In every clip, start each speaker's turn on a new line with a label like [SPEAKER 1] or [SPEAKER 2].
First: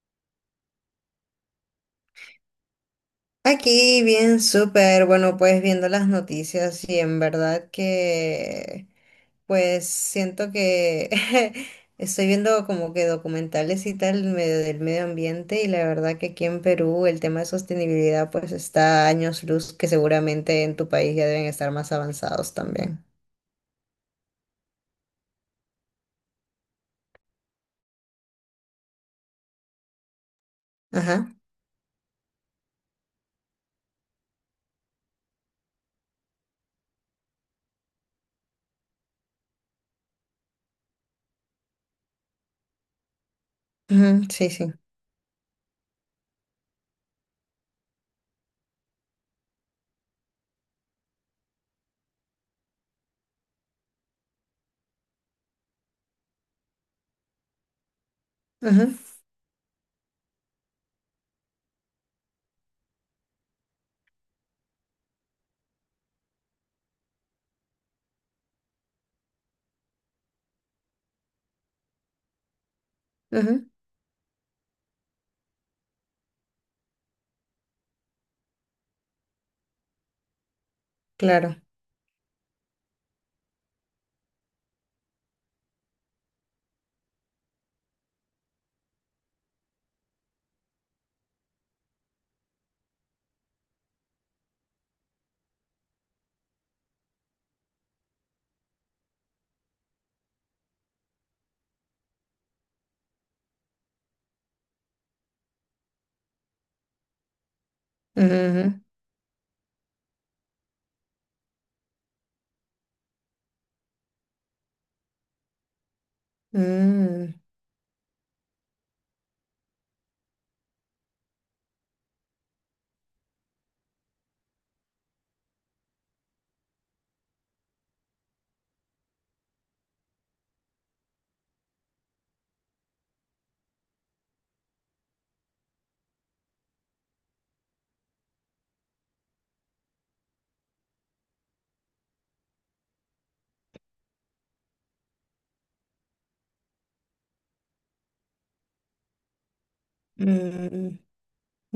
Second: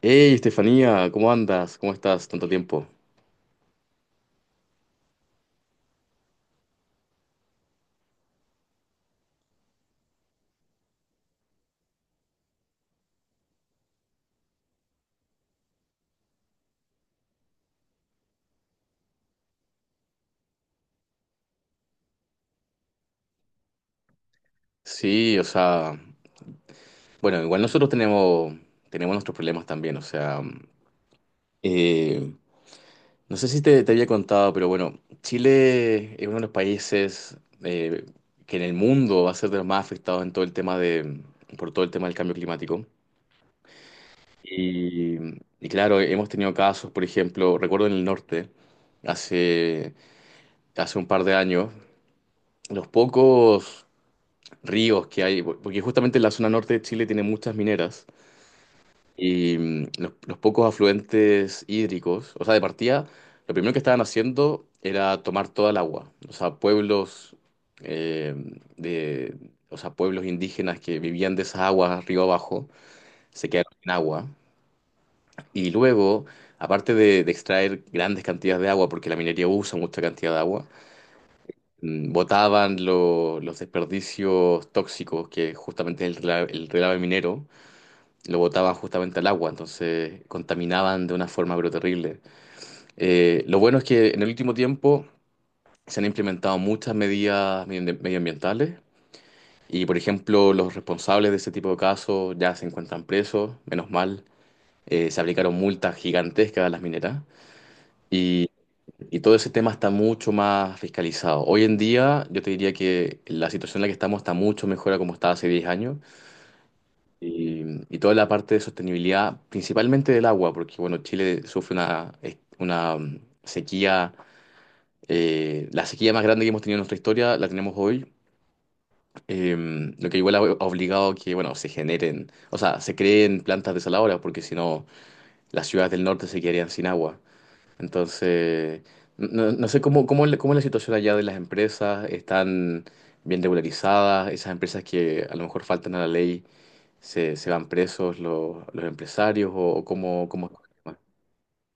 [SPEAKER 1] Hey, Estefanía, ¿cómo andas? ¿Cómo estás? Tanto tiempo.
[SPEAKER 2] Aquí bien, súper. Bueno, pues viendo las noticias y en verdad que, pues siento que estoy viendo como que documentales y tal medio del medio ambiente y la verdad que aquí en Perú el tema de sostenibilidad pues está a años luz que seguramente en tu país ya deben estar más avanzados también.
[SPEAKER 1] Sí, o sea, bueno, igual nosotros tenemos nuestros problemas también, o sea,
[SPEAKER 2] Ajá.
[SPEAKER 1] eh, no sé si te había contado, pero bueno, Chile es uno de los países eh, que en el mundo va a ser de los más afectados en todo el tema de, por todo el tema del cambio climático.
[SPEAKER 2] Ujú, sí, sí.
[SPEAKER 1] Y, y claro, hemos tenido casos, por ejemplo, recuerdo en el norte, hace, hace un par de años, los pocos ríos que hay, porque justamente la zona norte de Chile tiene muchas mineras
[SPEAKER 2] Ujú,
[SPEAKER 1] y los pocos afluentes hídricos, o sea, de partida, lo primero que estaban haciendo era tomar toda el agua, o sea, pueblos eh, de, o sea, pueblos indígenas que vivían de esas aguas río abajo, se
[SPEAKER 2] ujú,
[SPEAKER 1] quedaron sin agua y luego, aparte de extraer grandes cantidades de agua, porque la minería usa mucha cantidad de agua,
[SPEAKER 2] claro.
[SPEAKER 1] botaban los desperdicios tóxicos, que justamente es el relave minero, lo botaban justamente al agua, entonces contaminaban de una forma pero terrible. Lo bueno es que en el último tiempo se han implementado muchas medidas medioambientales y, por ejemplo, los responsables de ese tipo de casos ya se encuentran presos, menos mal. Se aplicaron multas gigantescas a las mineras.
[SPEAKER 2] Ujú, ujú.
[SPEAKER 1] Y todo ese tema está mucho más fiscalizado. Hoy en día, yo te diría que la situación en la que estamos está mucho mejor a como estaba hace 10 años.
[SPEAKER 2] Mm,
[SPEAKER 1] Y, y toda la parte de sostenibilidad, principalmente del agua, porque bueno, Chile sufre una sequía, la sequía más grande que hemos tenido en nuestra historia, la tenemos hoy. Eh, lo que igual ha obligado a que, bueno, se generen, o sea, se creen plantas desaladoras, porque si no, las ciudades del norte se quedarían sin agua. Entonces, no sé cómo es la situación allá de las empresas, están bien regularizadas, esas empresas que a lo mejor faltan a la ley, se van presos los empresarios o
[SPEAKER 2] mm.
[SPEAKER 1] cómo es
[SPEAKER 2] Mm.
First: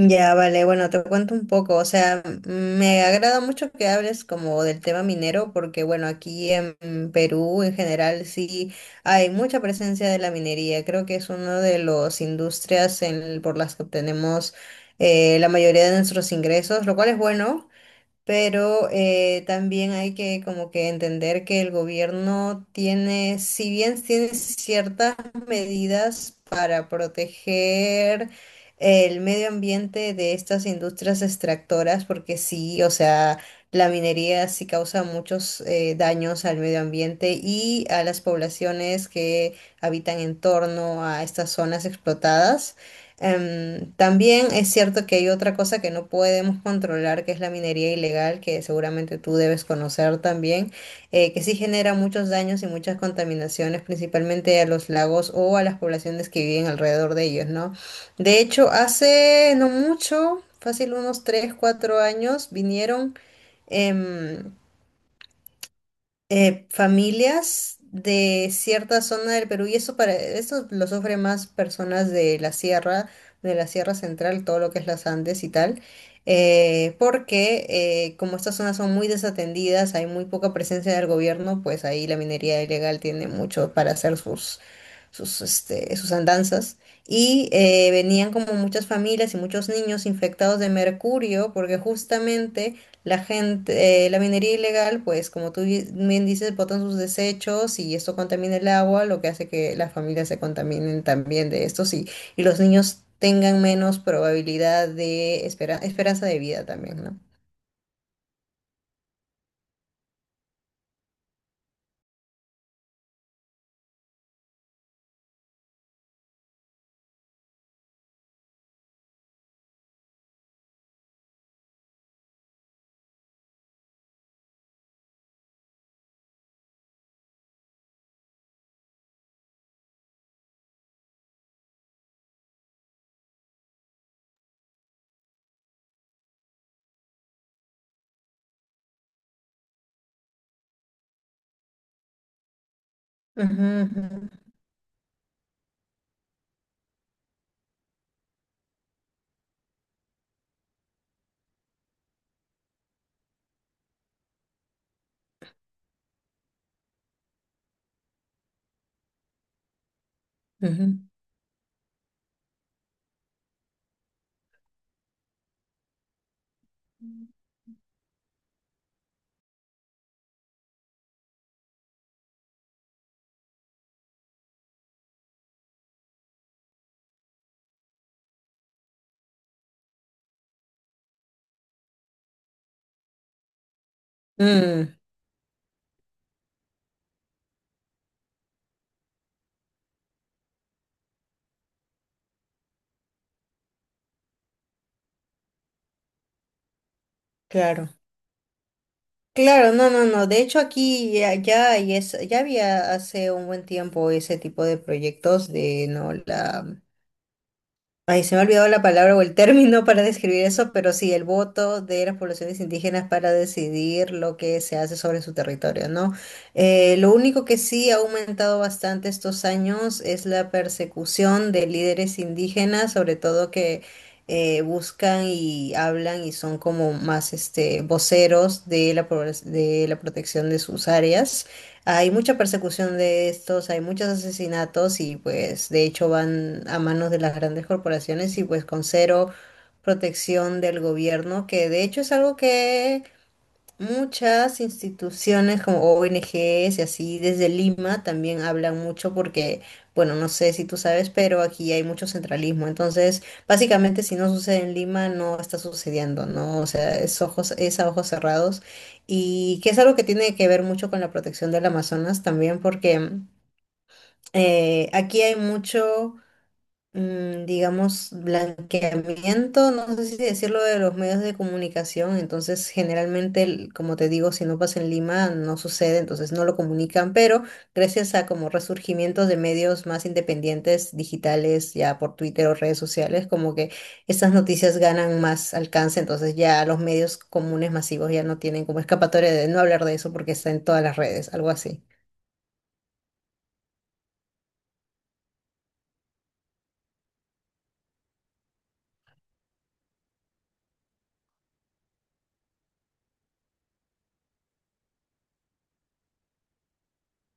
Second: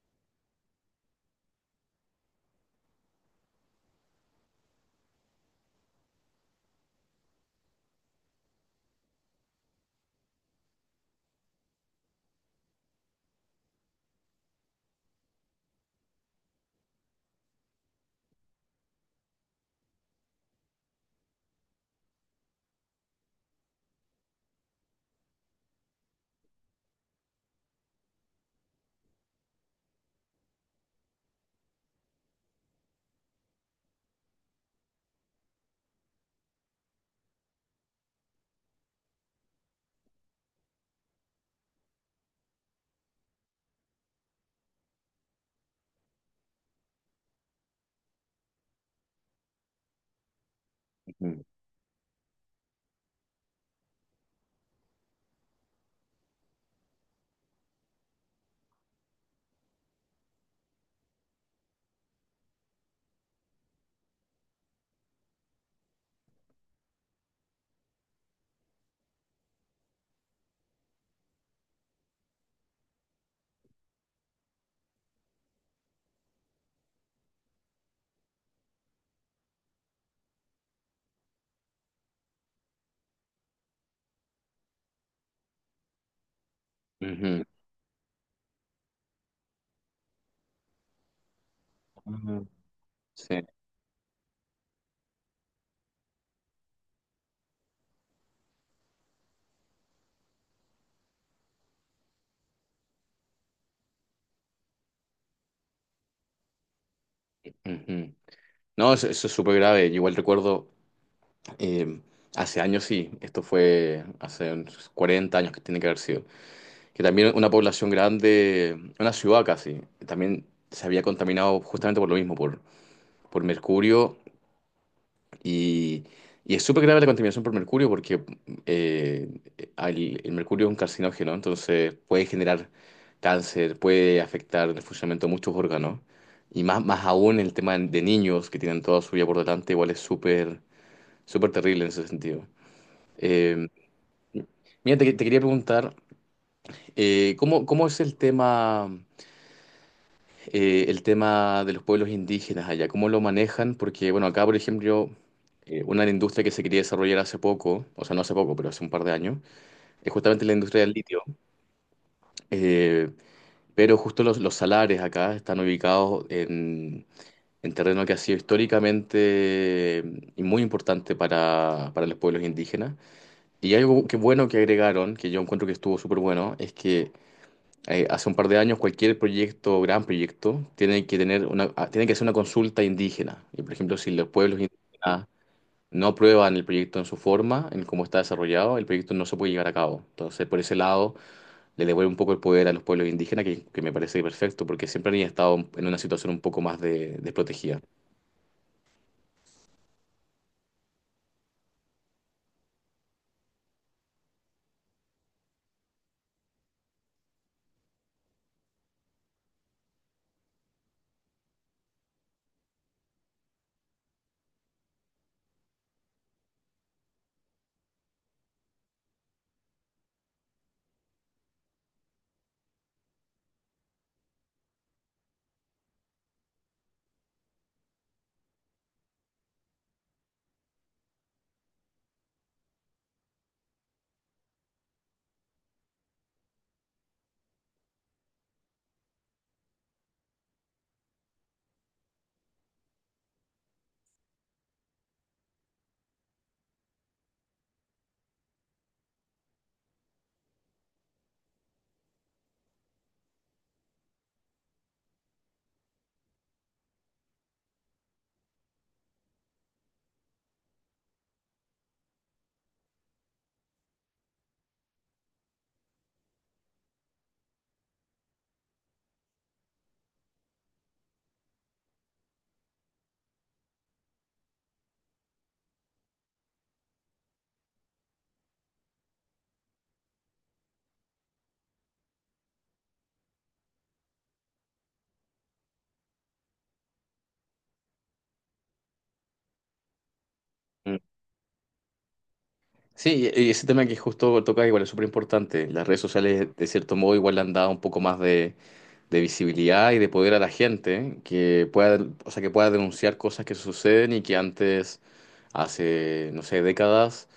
[SPEAKER 2] Ya, vale, bueno, te cuento un poco, o sea, me agrada mucho que hables como del tema minero, porque bueno, aquí en Perú en general sí hay mucha presencia de la minería, creo que es una de las industrias en- por las que obtenemos la mayoría de nuestros ingresos, lo cual es bueno, pero también hay que como que entender que el gobierno tiene, si bien tiene ciertas medidas para proteger el medio ambiente de estas industrias extractoras, porque sí, o sea, la minería sí causa muchos daños al medio ambiente y a las poblaciones que habitan en torno a estas zonas explotadas. También es cierto que hay otra cosa que no podemos controlar, que es la minería ilegal, que seguramente tú debes conocer también,
[SPEAKER 1] el
[SPEAKER 2] que
[SPEAKER 1] tema?
[SPEAKER 2] sí genera muchos daños y muchas contaminaciones, principalmente a los lagos o a las poblaciones que viven alrededor de ellos, ¿no? De hecho, hace no mucho, fácil unos 3 4 años, vinieron... em, familias de cierta zona del Perú, y eso para, eso lo sufren más personas de la sierra central, todo lo que es las Andes y tal, porque como estas zonas son muy desatendidas, hay muy poca presencia del gobierno, pues ahí la minería ilegal tiene mucho para hacer sus este, sus andanzas.
[SPEAKER 1] Ujú,
[SPEAKER 2] Y venían como muchas familias y muchos niños infectados de mercurio, porque
[SPEAKER 1] ujú. Mm.
[SPEAKER 2] justamente la
[SPEAKER 1] Sí.
[SPEAKER 2] gente, la minería ilegal, pues como tú bien dices, botan sus desechos y esto contamina el agua, lo que hace que las familias se contaminen también de esto, sí, y los niños tengan menos probabilidad de esperanza de vida también, ¿no?
[SPEAKER 1] Ujú. No, eso es súper grave. Yo igual recuerdo, eh, hace años sí, esto fue hace unos 40 años que tiene que haber sido, que también una población grande, una ciudad casi, también se había contaminado justamente por lo mismo, por mercurio y, y es súper grave la contaminación por mercurio porque eh, el mercurio es un carcinógeno, entonces puede generar cáncer, puede afectar el funcionamiento de muchos órganos y más aún el tema de niños que tienen toda su vida por delante, igual es súper, súper terrible en ese sentido. Eh,
[SPEAKER 2] Ujú, ujú,
[SPEAKER 1] Mira, te quería preguntar, ¿cómo es el tema, el tema de los pueblos indígenas allá, cómo lo manejan? Porque bueno, acá por ejemplo, una industria que se quería desarrollar hace poco, o sea, no hace poco, pero hace un par de años, es justamente la industria
[SPEAKER 2] ujú.
[SPEAKER 1] del litio. Eh, pero justo los salares acá están ubicados en terreno que ha sido históricamente, y muy importante para los pueblos indígenas. Y hay algo que bueno que agregaron, que yo encuentro que estuvo súper bueno, es que hace un par de años cualquier proyecto, gran proyecto, tiene que hacer una consulta indígena. Y por ejemplo, si los pueblos
[SPEAKER 2] Mm,
[SPEAKER 1] indígenas no aprueban el proyecto en su forma, en cómo está desarrollado, el proyecto no se puede llevar a cabo. Entonces, por ese lado, le devuelve un poco el poder a los pueblos indígenas, que me parece perfecto, porque siempre han estado en una situación un poco más desprotegida.
[SPEAKER 2] claro. Claro, no, no, no. De hecho, aquí ya, hay ya había hace un buen tiempo ese tipo de proyectos de no la... Ay, se me ha olvidado la palabra o el término para describir eso, pero sí, el voto de las poblaciones indígenas para decidir lo que se hace sobre su territorio, ¿no? Lo único que sí ha aumentado bastante estos años es la persecución de líderes indígenas, sobre todo que buscan y hablan y son como más este, voceros de la, de la protección de sus áreas. Hay mucha persecución de estos, hay muchos asesinatos y pues de hecho van a manos de las grandes corporaciones y pues con cero protección del gobierno, que de hecho es algo que... Muchas instituciones como ONGs y así desde Lima también hablan mucho porque, bueno, no sé si tú sabes, pero aquí hay mucho centralismo. Entonces, básicamente si no sucede en Lima, no está sucediendo, ¿no? O sea, es ojos, es a ojos cerrados y que es algo que tiene que ver mucho con la protección del Amazonas también porque aquí hay mucho digamos, blanqueamiento, no sé si decirlo de los medios de comunicación, entonces generalmente, el- como te digo, si no pasa en Lima, no sucede, entonces no lo comunican, pero gracias a como resurgimientos de medios más independientes, digitales, ya por Twitter o redes sociales, como que estas noticias ganan más alcance, entonces ya los medios comunes masivos ya no tienen como escapatoria de no hablar de eso porque está en todas las
[SPEAKER 1] Mm.
[SPEAKER 2] redes, algo así.
[SPEAKER 1] Sí, y ese tema que justo tocas igual es súper importante. Las redes sociales, de cierto modo, igual le han dado un poco más de visibilidad y de poder a la gente que pueda, o sea, que pueda denunciar cosas que suceden y que antes, hace, no sé, décadas,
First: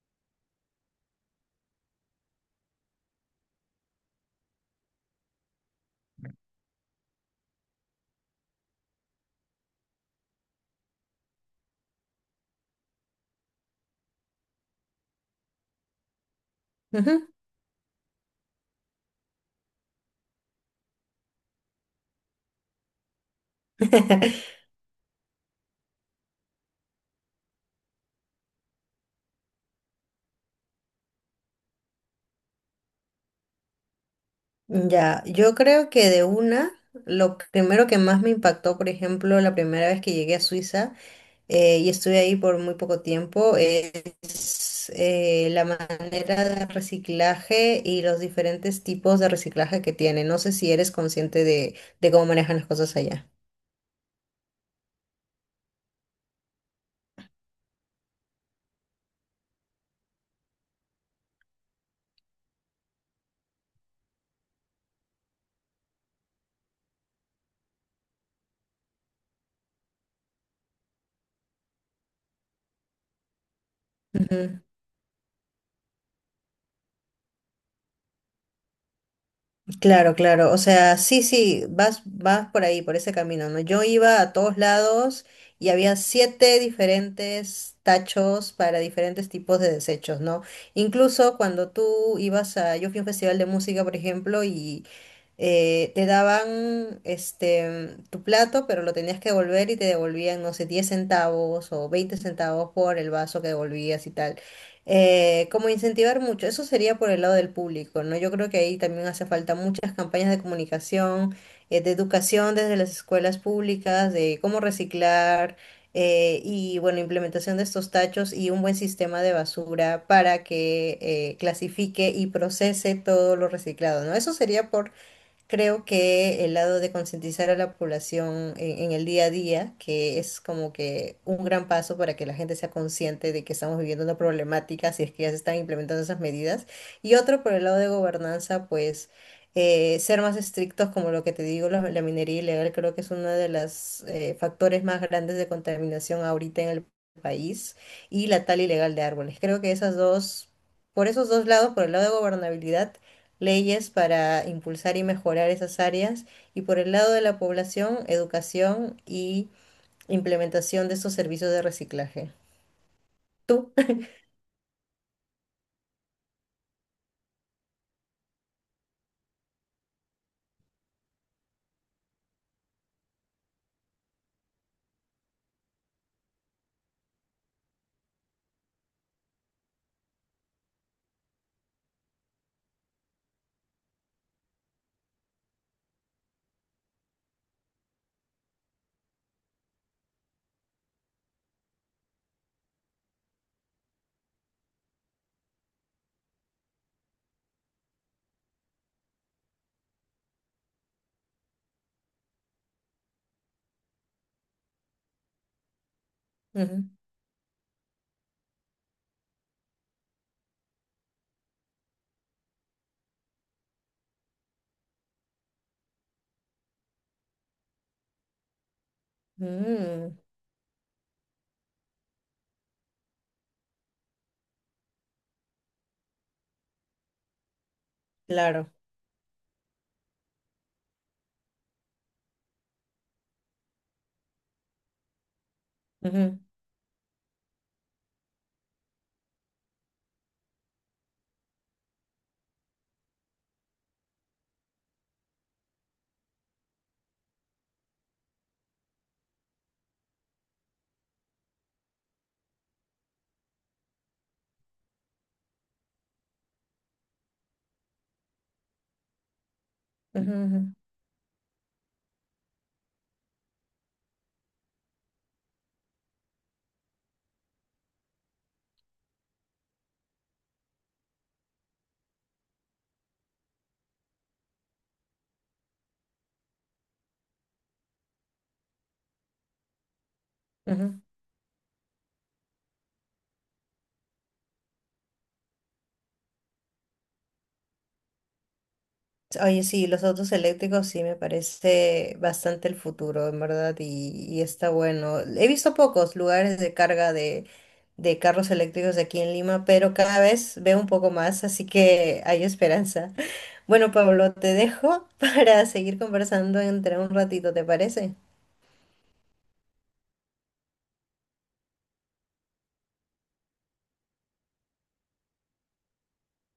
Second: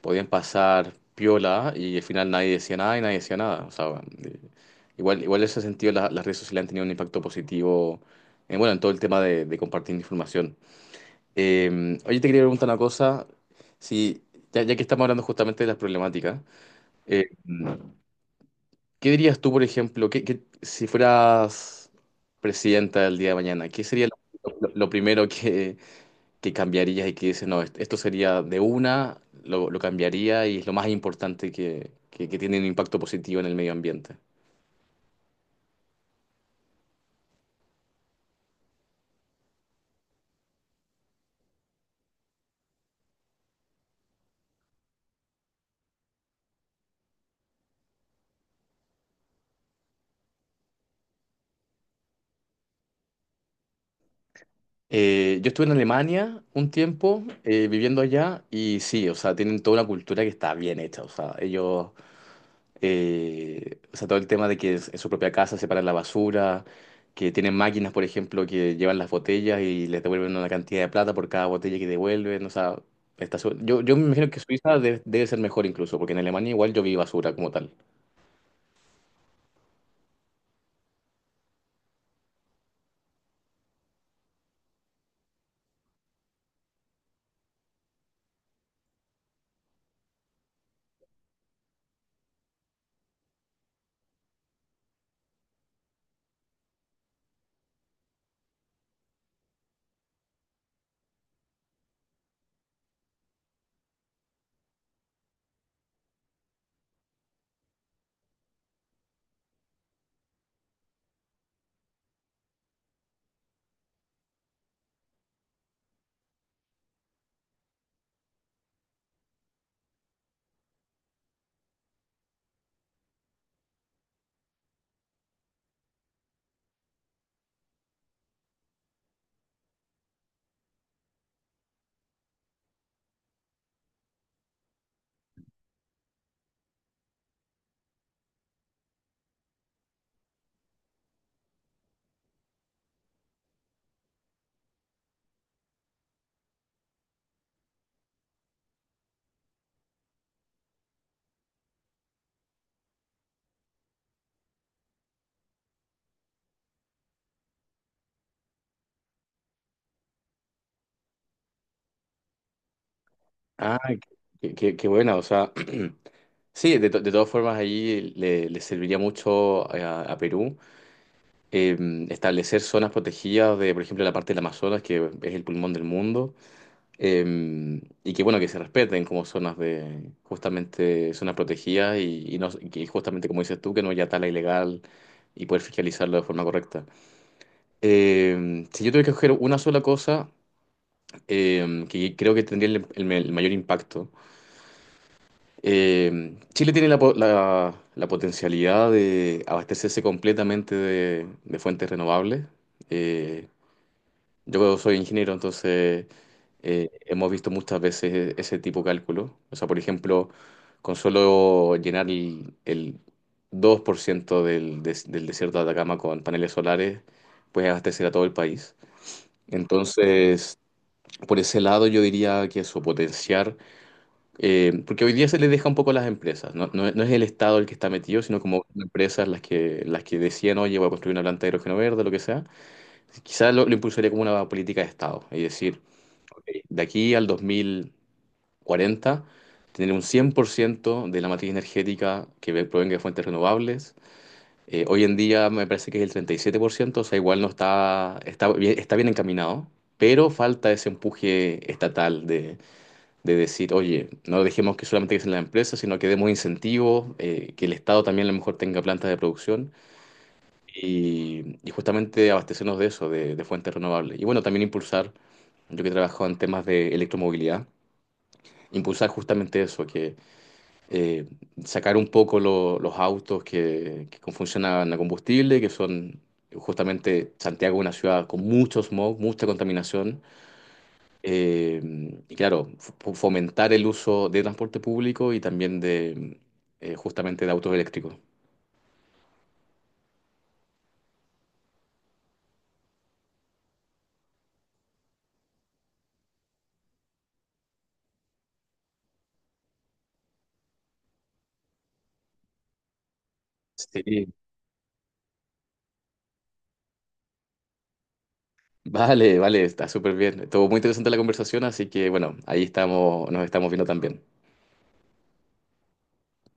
[SPEAKER 1] podían pasar piola y al final nadie decía nada y nadie decía nada. O sea, igual en ese sentido las redes sociales han tenido un impacto positivo bueno, en todo el tema de compartir información. Oye, te quería preguntar una cosa, si, ya, ya que estamos hablando justamente de las problemáticas,
[SPEAKER 2] Ujú.
[SPEAKER 1] eh, ¿qué dirías tú, por ejemplo, que si fueras presidenta del día de mañana, qué sería lo primero que cambiarías y que dices, no, esto sería de una, lo cambiaría y es lo más importante que tiene un impacto positivo en el medio ambiente?
[SPEAKER 2] Ya, yo creo que de una, lo primero que más me impactó, por ejemplo, la primera vez que llegué a Suiza y estuve ahí por muy poco tiempo, es la manera de reciclaje y los diferentes tipos de reciclaje que tiene. No sé si eres consciente de cómo manejan las cosas allá.
[SPEAKER 1] Yo estuve en Alemania un tiempo viviendo allá y sí, o sea, tienen toda una cultura que está bien hecha, o sea, ellos. O sea, todo el tema de en su propia casa separan la basura, que tienen máquinas, por ejemplo, que llevan las botellas y les devuelven una cantidad de plata por cada botella que devuelven. O sea, Yo me imagino que Suiza debe ser mejor incluso, porque en Alemania igual yo vi basura como tal.
[SPEAKER 2] Claro, claro. O sea, sí, sí, vas por ahí, por ese camino, ¿no? Yo iba a todos lados y había siete diferentes tachos para diferentes tipos de desechos, ¿no? Incluso cuando tú ibas a, yo fui a un festival de música, por ejemplo, y te daban este tu plato, pero lo tenías que devolver y te devolvían, no sé, 10 centavos o 20 centavos por el vaso que devolvías y tal. Como incentivar mucho, eso sería por el lado del público, ¿no? Yo creo que ahí también hace falta muchas campañas de comunicación, de educación desde las escuelas públicas, de cómo reciclar y, bueno, implementación de estos tachos y un buen sistema de basura para que clasifique y procese todo lo reciclado, ¿no? Eso sería por... Creo que el lado de concientizar a la población en el día a día, que es como que un gran paso para que la gente sea consciente de que estamos viviendo una problemática, si es que ya se están implementando esas medidas. Y otro, por el lado de gobernanza, pues ser más estrictos, como lo que te digo, la, minería ilegal creo que es uno de los factores más grandes de contaminación ahorita en el país, y la tala ilegal de árboles. Creo que esas dos, por esos dos lados, por el lado de gobernabilidad, leyes para impulsar y mejorar esas áreas y por el lado de la población, educación y implementación de estos servicios de reciclaje. Tú.
[SPEAKER 1] Ah, qué buena, o sea, sí, de todas formas ahí le serviría mucho a Perú, eh, establecer zonas protegidas de, por ejemplo, la parte del Amazonas, que es el pulmón del mundo. Y que bueno, que se respeten como zonas de, justamente, zonas protegidas y no, y que justamente como dices tú, que no haya tala ilegal y poder fiscalizarlo de forma correcta. Si yo tuviera que escoger una sola cosa, que creo que tendría el mayor impacto, Chile tiene la potencialidad de abastecerse completamente de fuentes renovables. eh, Yo soy ingeniero, entonces
[SPEAKER 2] Ujú.
[SPEAKER 1] hemos visto muchas veces ese tipo de cálculo. O sea, por ejemplo, con solo llenar el 2% del desierto de Atacama con paneles solares, puedes abastecer a todo el país.
[SPEAKER 2] Mm,
[SPEAKER 1] Entonces, por ese lado yo diría que eso, potenciar, porque hoy día se les deja un poco a las empresas, no, no, es no es el Estado el que está metido, sino como
[SPEAKER 2] claro.
[SPEAKER 1] empresas las que decían, oye, voy a construir una planta de hidrógeno verde, lo que sea. Quizás lo impulsaría como una política de Estado, es decir,
[SPEAKER 2] Ujú,
[SPEAKER 1] de aquí al 2040, tener un 100% de la matriz energética que provenga de fuentes renovables. Hoy en día me parece que es el 37%, o sea, igual no está, está bien encaminado, pero falta ese empuje estatal de decir, oye, no dejemos que solamente que sean las empresas, sino que demos incentivos, que el Estado también a lo mejor tenga plantas de producción
[SPEAKER 2] ujú, ujú,
[SPEAKER 1] y justamente abastecernos de eso, de fuentes renovables. Y bueno, también impulsar, yo que he trabajado en temas de electromovilidad impulsar justamente eso, que eh, sacar un poco los autos que funcionan a combustible, que son justamente Santiago una ciudad con mucho smog, mucha contaminación,
[SPEAKER 2] ujú.
[SPEAKER 1] eh, y claro, fomentar el uso de transporte público y también de justamente de autos eléctricos.
[SPEAKER 2] Oye, sí, los autos eléctricos sí me parece bastante el futuro, en verdad, y está bueno. He visto pocos lugares de carga de carros eléctricos aquí en Lima, pero cada vez veo un poco más, así que hay esperanza. Bueno, Pablo,
[SPEAKER 1] Sí.
[SPEAKER 2] te dejo para seguir conversando entre un ratito, ¿te parece?
[SPEAKER 1] Vale, vale, está súper bien. Estuvo muy interesante la conversación, así que bueno, ahí estamos, nos estamos viendo también.